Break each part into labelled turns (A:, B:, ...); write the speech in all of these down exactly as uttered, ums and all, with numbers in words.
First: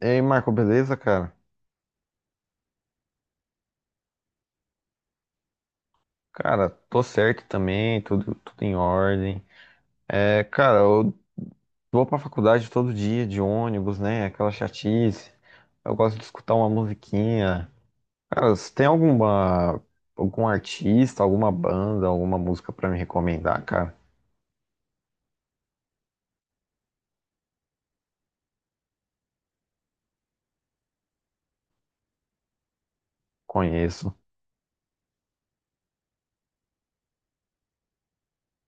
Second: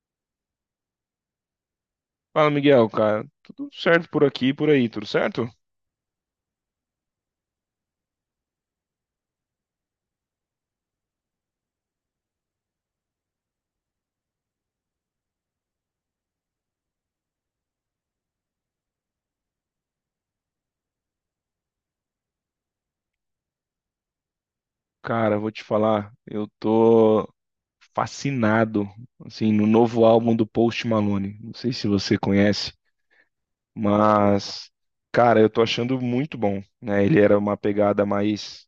A: E aí, Marco, beleza, cara?
B: Fala, Miguel, cara. Tudo certo por aqui e por aí, tudo certo?
A: Cara, tô certo também, tudo, tudo em ordem. É, cara, eu vou pra faculdade todo dia de ônibus, né? Aquela chatice. Eu gosto de escutar uma musiquinha. Cara, você tem alguma, algum artista, alguma banda, alguma música pra me recomendar, cara?
B: Cara, vou te falar, eu tô fascinado, assim, no novo álbum do Post Malone. Não sei se você conhece,
A: Conheço.
B: mas, cara, eu tô achando muito bom, né? Ele era uma pegada mais,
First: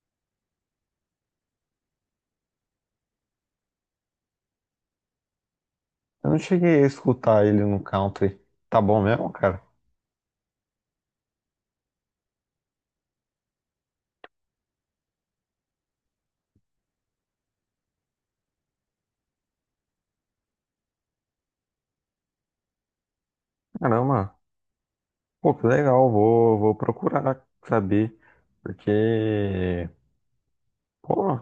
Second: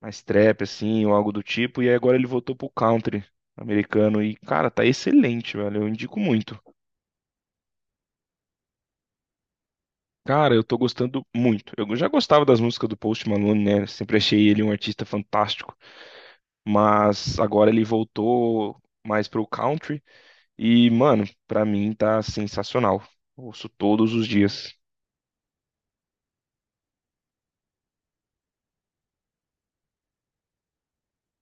B: mais trap, assim, ou algo do tipo, e aí agora ele voltou pro country americano e, cara, tá excelente, velho. Eu indico
A: Eu não
B: muito.
A: cheguei a escutar ele no country. Tá bom mesmo, cara?
B: Cara, eu tô gostando muito. Eu já gostava das músicas do Post Malone, né? Sempre achei ele um artista fantástico, mas agora ele voltou mais pro country e, mano, pra mim tá sensacional. Ouço todos os
A: Caramba,
B: dias.
A: pô, que legal, vou, vou procurar saber, porque Pô,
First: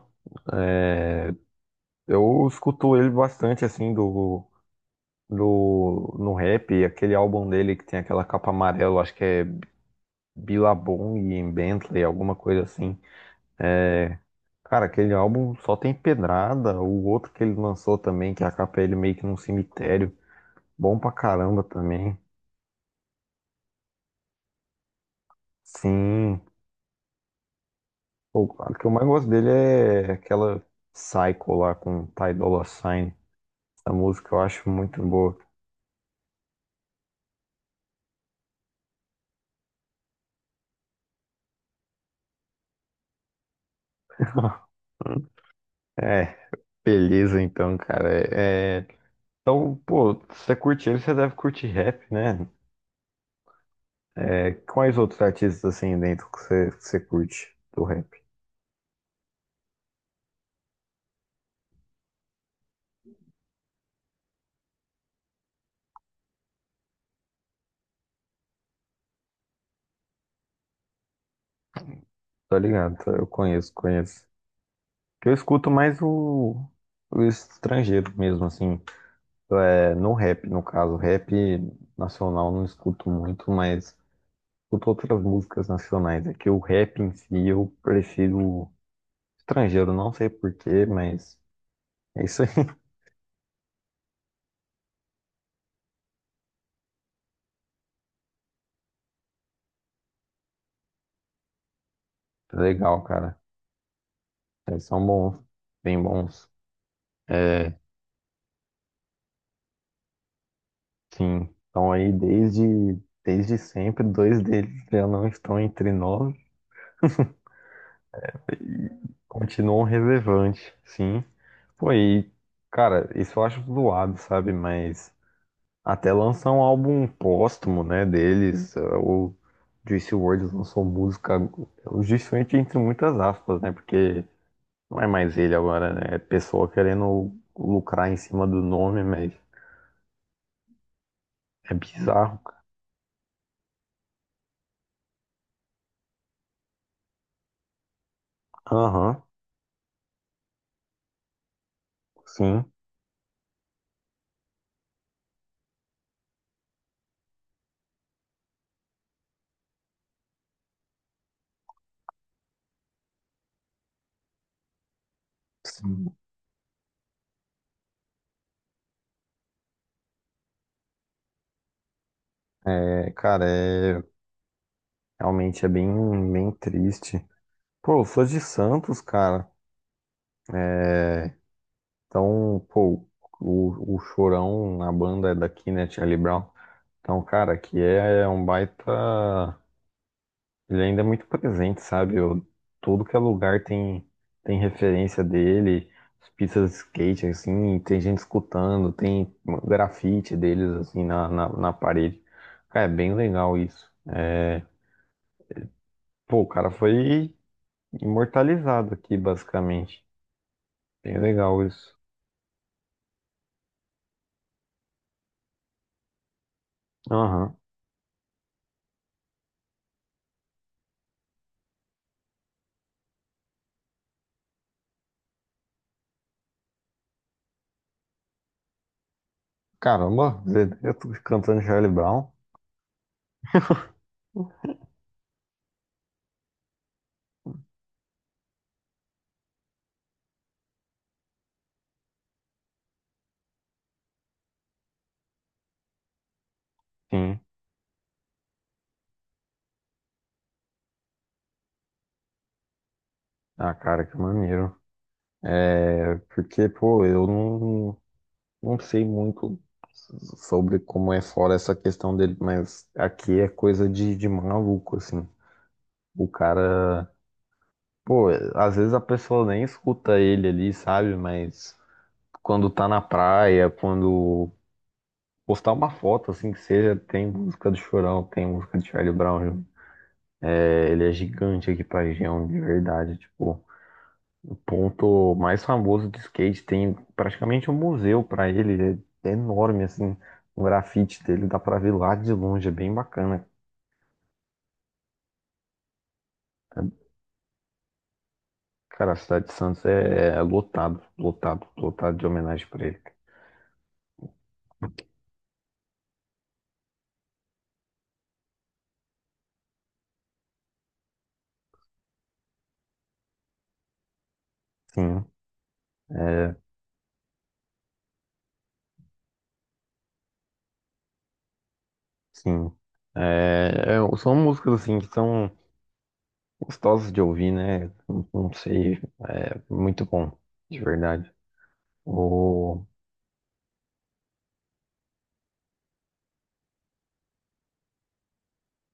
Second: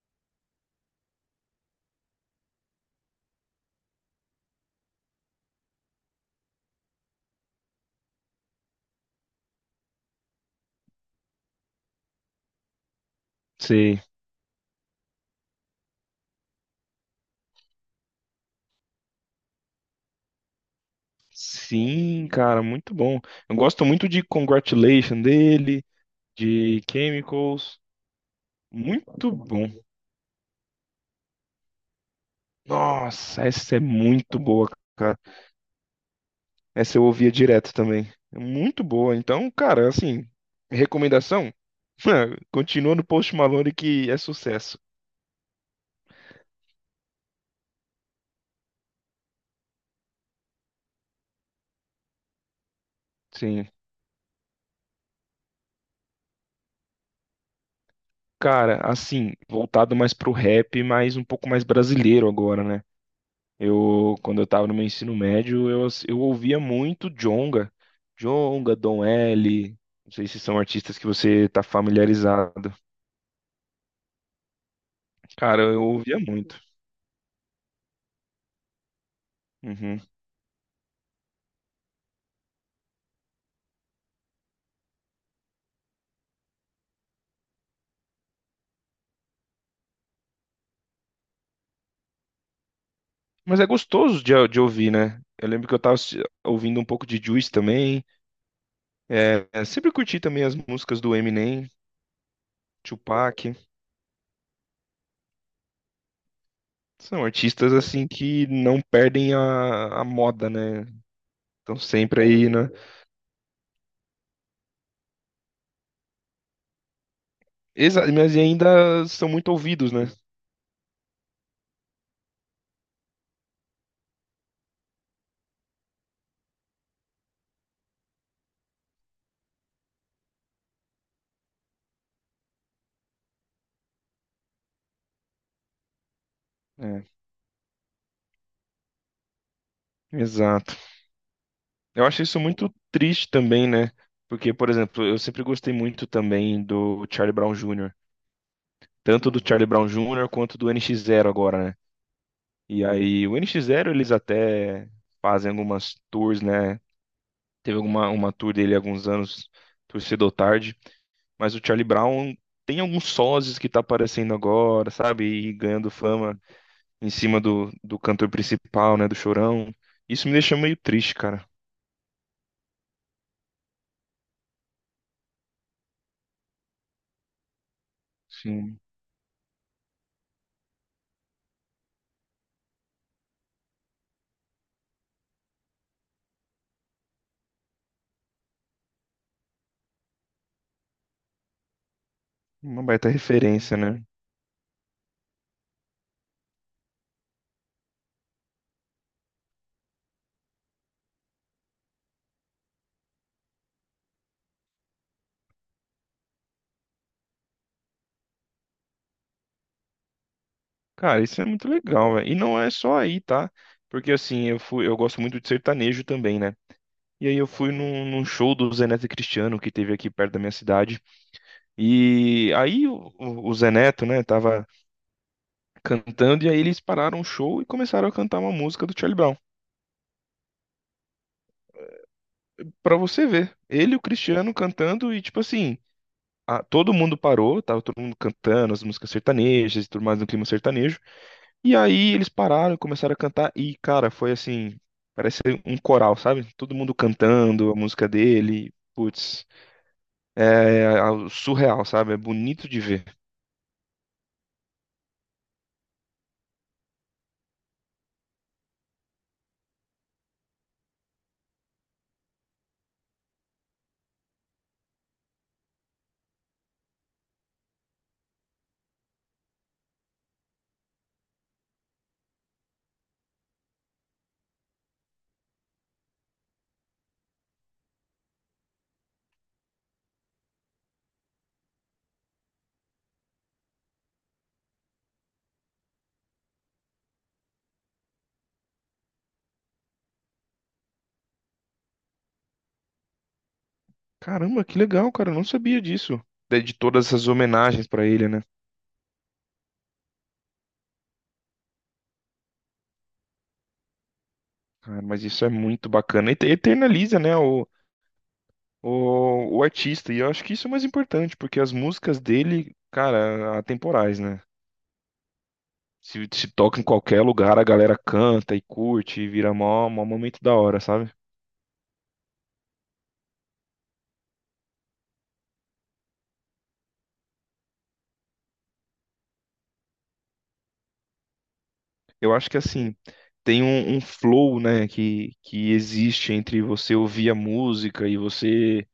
A: é, eu escuto ele bastante assim do, do no rap, aquele álbum dele que tem aquela capa amarela, acho que é Billabong e Bentley, alguma coisa assim.
B: Sei.
A: É, cara, aquele álbum só tem pedrada, o outro que ele lançou também, que a capa é ele meio que num cemitério, bom pra caramba também.
B: Sim, cara, muito bom. Eu gosto muito de Congratulation dele,
A: Sim,
B: de Chemicals.
A: o o que eu mais gosto
B: Muito
A: dele
B: bom.
A: é aquela Psycho lá com Ty Dolla Sign.
B: Nossa, essa é
A: Essa música
B: muito
A: eu acho
B: boa,
A: muito
B: cara.
A: boa.
B: Essa eu ouvia direto também. É muito boa. Então, cara, assim, recomendação, continua no Post Malone que é sucesso.
A: É. Beleza, então, cara. É, é, então, pô, se você curte ele, você deve curtir rap, né?
B: Sim,
A: É, quais outros artistas assim dentro que você, que você curte do rap?
B: cara, assim, voltado mais pro rap, mas um pouco mais brasileiro agora, né? Eu, quando eu tava no meu ensino médio, eu, ass- eu ouvia muito Djonga. Djonga, Dom L. Não sei se são artistas que você tá
A: Tô
B: familiarizado.
A: ligado, tá? Eu conheço, conheço. Que eu
B: Cara,
A: escuto
B: eu
A: mais
B: ouvia
A: o,
B: muito.
A: o estrangeiro mesmo, assim. É,
B: Uhum.
A: no rap, no caso, rap nacional não escuto muito, mas escuto outras músicas nacionais. É que o rap em si eu prefiro estrangeiro, não sei porquê, mas é isso aí.
B: Mas é gostoso de, de ouvir, né? Eu lembro que eu tava assi- ouvindo um pouco de Juice também. É, é, sempre curti também as músicas do Eminem,
A: Legal, cara.
B: Tupac.
A: Eles são bons, bem bons.
B: São
A: É,
B: artistas assim que não perdem a, a moda, né?
A: sim,
B: Estão
A: estão aí
B: sempre aí,
A: desde,
B: né?
A: desde sempre. Dois deles já não estão entre nós
B: Exa, mas
A: e
B: ainda são muito
A: continuam
B: ouvidos, né?
A: relevantes, sim. Pô, e, cara, isso eu acho zoado, sabe? Mas até lançar um álbum póstumo, né, deles, eh, o Juice world lançou música, o Juice world entre muitas aspas, né? Porque não é mais ele agora, né? É pessoa
B: É,
A: querendo lucrar em cima do nome, mas
B: exato.
A: é
B: Eu acho isso
A: bizarro.
B: muito triste também, né? Porque, por exemplo, eu sempre gostei muito também do Charlie Brown júnior
A: Aham,
B: Tanto do Charlie Brown júnior quanto do N X Zero agora, né?
A: sim.
B: E aí, o N X Zero eles até fazem algumas tours, né? Teve alguma, uma tour dele há alguns anos, tour cedo ou tarde. Mas o Charlie Brown tem alguns sozes que tá aparecendo agora, sabe? E ganhando
A: Sim.
B: fama em cima do, do cantor principal, né, do Chorão. Isso me deixa meio triste, cara.
A: É, cara, é realmente é bem, bem triste. Pô, eu sou de
B: Sim,
A: Santos, cara. É, então, pô, o, o Chorão na banda é daqui, né, Charlie Brown. Então, cara, aqui é é um baita. Ele ainda é muito presente, sabe? Eu,
B: uma
A: tudo
B: baita
A: que é lugar
B: referência, né?
A: tem, tem referência dele, as pistas de skate, assim, tem gente escutando, tem grafite deles, assim, na, na, na parede. Cara, é bem legal isso. É, pô, o cara foi imortalizado aqui, basicamente. Bem
B: Cara, isso é
A: legal
B: muito
A: isso.
B: legal, velho. E não é só aí, tá? Porque assim, eu fui, eu gosto muito de sertanejo também, né? E aí eu
A: Aham.
B: fui num, num show do Zé Neto e Cristiano que teve aqui perto da minha cidade. E aí o, o o Zé Neto, né, tava cantando e aí eles pararam o show e começaram a cantar uma música do Charlie Brown.
A: Caramba, eu tô cantando Charlie Brown?
B: Pra você ver, ele e o Cristiano cantando e tipo assim, a- todo mundo parou, tava todo mundo cantando as músicas sertanejas e tudo mais no clima sertanejo. E aí eles pararam, começaram a cantar e, cara, foi assim, parece um coral, sabe? Todo mundo
A: Sim.
B: cantando a música dele. Putz, é algo surreal, sabe? É bonito de ver.
A: Ah, cara, que maneiro. É porque, pô, eu não, não sei muito sobre como é fora essa questão dele, mas aqui é coisa de, de maluco, assim. O cara, pô, às vezes a pessoa nem escuta ele ali, sabe? Mas quando tá na praia, quando postar uma foto assim que seja, tem música do Chorão, tem música de Charlie Brown. É, ele é gigante aqui pra região, de verdade. Tipo, o ponto mais famoso do skate tem praticamente um museu pra ele, é enorme assim. O grafite dele dá pra ver lá de longe, é bem bacana.
B: Caramba, que legal, cara, eu não sabia disso. De, de todas essas homenagens pra ele, né?
A: Cara, a cidade de Santos é, é lotado, lotado, lotado de homenagem pra ele.
B: Cara, mas isso é muito bacana. E te- eternaliza, né, o, o, o artista. E eu acho que isso é o mais importante, porque as músicas dele, cara, atemporais, né?
A: Sim,
B: Se, se
A: é,
B: toca em qualquer lugar, a galera canta e curte e vira mó, mó momento da hora, sabe?
A: sim. É, é, são músicas assim que são gostosos de ouvir, né? Não não sei, é muito bom, de verdade.
B: Eu acho que
A: O...
B: assim, tem um, um flow, né, que, que existe entre você ouvir a música e você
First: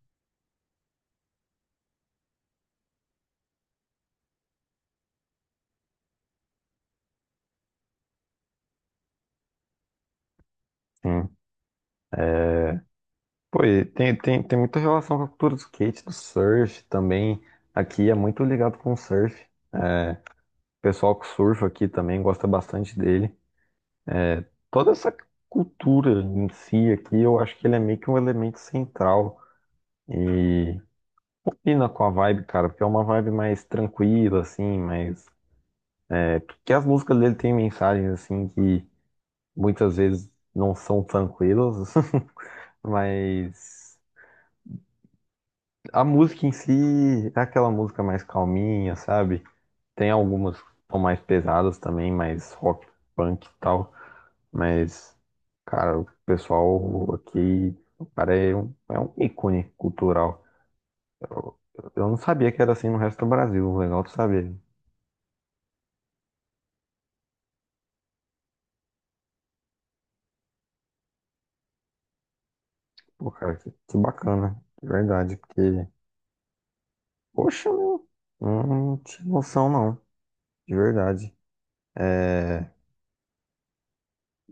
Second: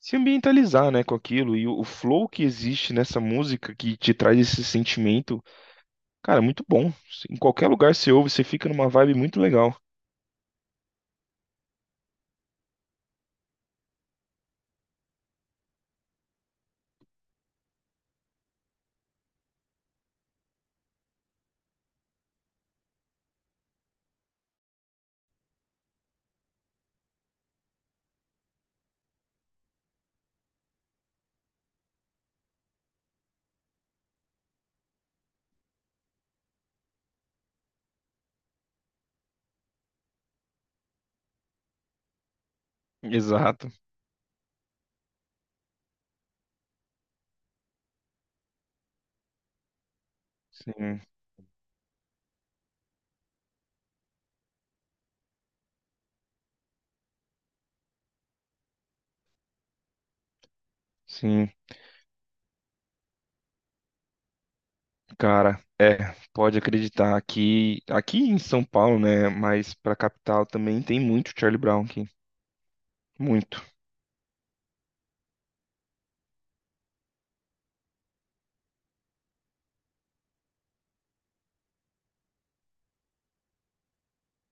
B: se ambientalizar, né, com aquilo. E o, o flow que existe nessa música que te traz esse sentimento, cara, é muito bom. Em qualquer lugar você ouve, você fica numa vibe muito legal.
A: Sim. Pô, e tem, tem, tem muita relação com a cultura do skate, do surf também. Aqui é muito ligado com o surf. É, o pessoal que surfa aqui também gosta bastante dele. Toda essa cultura em si aqui, eu acho que ele é meio que um elemento central. E combina com a vibe, cara, porque é uma vibe mais tranquila, assim, mas. Porque as músicas dele têm mensagens, assim, que. Muitas vezes não são tranquilos,
B: Exato.
A: mas a música em si é aquela música mais calminha, sabe? Tem algumas que são
B: Sim,
A: mais pesadas também, mais rock, punk e tal, mas, cara, o pessoal aqui, o cara é um, é um ícone cultural.
B: sim.
A: Eu não sabia que era assim no resto do Brasil, legal tu saber.
B: Cara, é, pode acreditar que aqui em São Paulo, né, mas pra capital também tem muito Charlie Brown aqui,
A: Pô, cara,
B: muito.
A: que, que bacana, de verdade, porque, poxa, meu, não tinha noção não, de verdade. É,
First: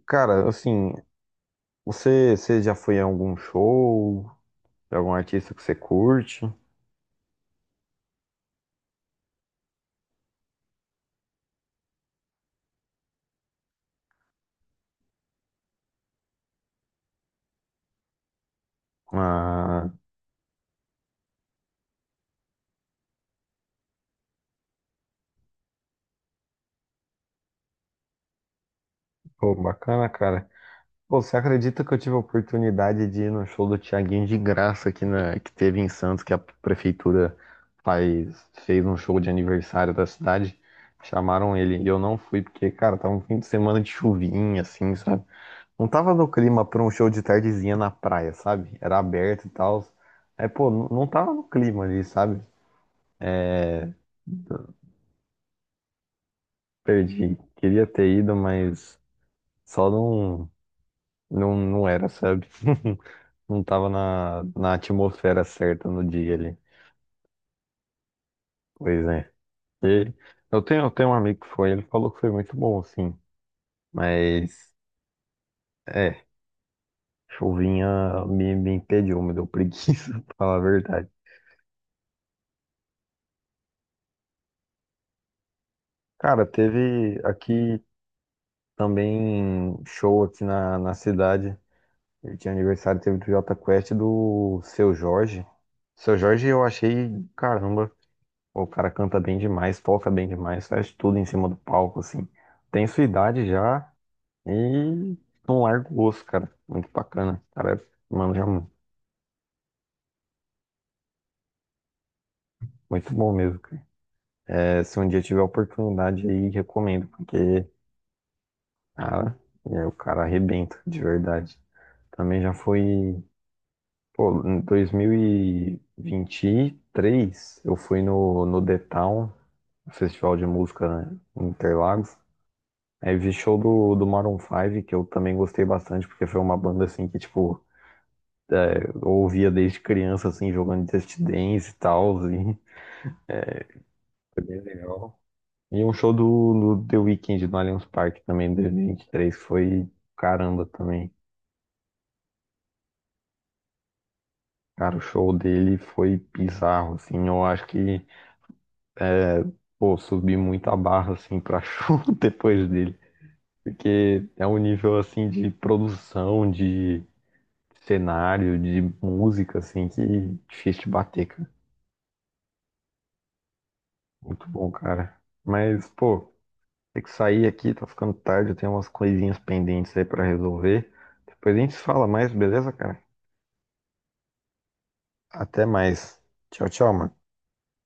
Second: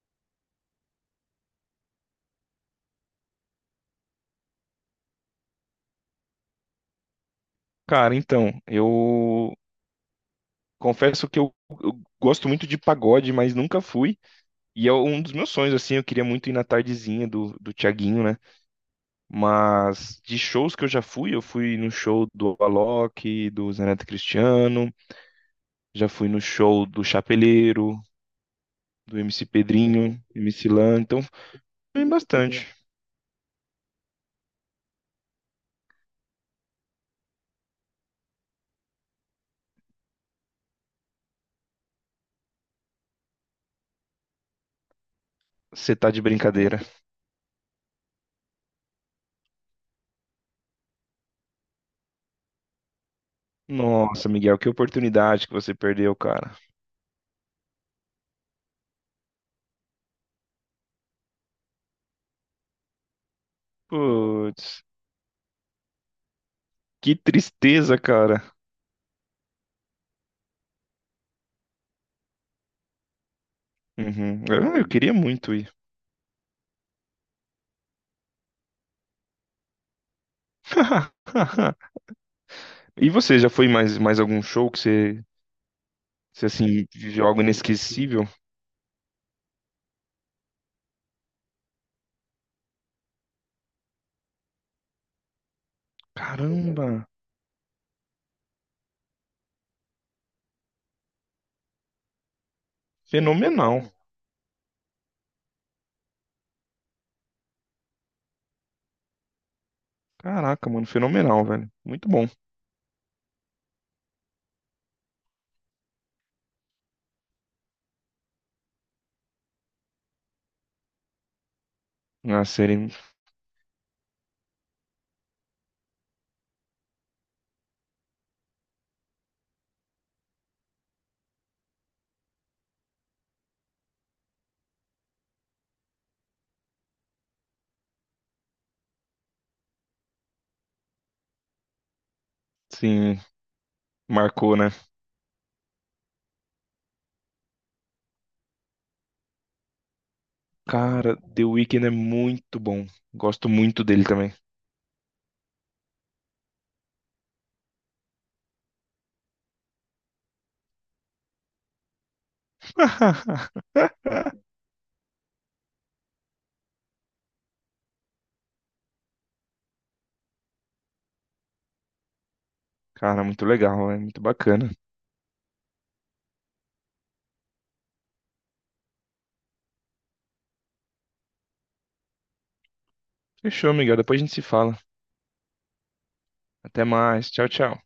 A: cara, assim, você, você já foi em algum show de algum artista que você curte?
B: Cara, então, eu confesso que eu gosto muito de pagode, mas nunca fui, e é um dos meus sonhos, assim, eu queria muito ir na tardezinha do, do Thiaguinho, né,
A: Ah,
B: mas de shows que eu já fui, eu fui no show do Alok, do Zé Neto Cristiano, já fui no show do Chapeleiro, do M C
A: pô, bacana,
B: Pedrinho,
A: cara.
B: M C Lan, então,
A: Pô, você acredita que eu
B: tem
A: tive a
B: bastante.
A: oportunidade de ir no show do Thiaguinho de graça aqui na, que teve em Santos, que a prefeitura faz, fez um show de aniversário da cidade? Chamaram ele e eu não fui porque, cara, tava um fim de semana de chuvinha, assim, sabe? Não
B: Você tá
A: tava
B: de
A: no clima
B: brincadeira.
A: pra um show de tardezinha na praia, sabe? Era aberto e tal. É, pô, não não tava no clima ali, sabe? É,
B: Nossa, Miguel, que oportunidade que você perdeu, cara.
A: perdi. Queria ter ido, mas só não, não, não era, sabe? Não tava na, na
B: Putz,
A: atmosfera certa no dia ali.
B: que tristeza, cara.
A: Pois é. E eu tenho, eu tenho um amigo que foi, ele falou que foi muito bom, assim.
B: Uhum.
A: Mas,
B: Eu, eu queria muito ir.
A: é, chuvinha me, me impediu, me deu preguiça, pra falar a verdade.
B: E você, já foi em mais, mais algum show que você,
A: Cara,
B: você, assim,
A: teve
B: viveu algo
A: aqui
B: inesquecível?
A: também show aqui na, na cidade. Ele tinha aniversário, teve do Jota Quest e do Seu Jorge. Seu Jorge eu
B: Caramba,
A: achei, caramba. Pô, o cara canta bem demais, toca bem demais, faz tudo em cima do palco, assim. Tem sua idade
B: fenomenal.
A: já e não larga o osso, cara. Muito bacana. O cara, mano, já mu-
B: Caraca, mano, fenomenal, velho. Muito bom.
A: muito bom mesmo, cara. É, se um dia tiver oportunidade aí, recomendo, porque, cara, é, o cara arrebenta, de verdade. Também
B: A
A: já
B: série,
A: fui pô, em dois mil e vinte e três, eu fui no, no The Town, Festival de Música, né, em Interlagos. Aí vi show do, do Maroon Five que eu também gostei bastante, porque foi uma banda assim que, tipo, eu ouvia desde criança, assim, jogando Just Dance e tal, assim.
B: sim,
A: Foi
B: marcou,
A: bem
B: né?
A: legal. E um show do, do The Weeknd no Allianz Parque também, em dois mil e vinte e três foi caramba também.
B: Cara, The Weeknd é muito bom. Gosto muito dele também.
A: Cara, o show dele foi bizarro, assim. Eu acho que, pô, subi muito a barra, assim, pra show depois dele. Porque é um nível, assim, de produção, de cenário, de música, assim, que é difícil de bater,
B: Cara, muito legal, é muito
A: muito bom,
B: bacana.
A: cara. Mas, pô, tem que sair aqui, tá ficando tarde, eu tenho umas coisinhas pendentes aí pra resolver. Depois a gente se fala mais, beleza, cara?
B: Fechou, Miguel. Depois a gente se fala.
A: Até mais. Tchau,
B: Até
A: tchau, mano.
B: mais. Tchau, tchau.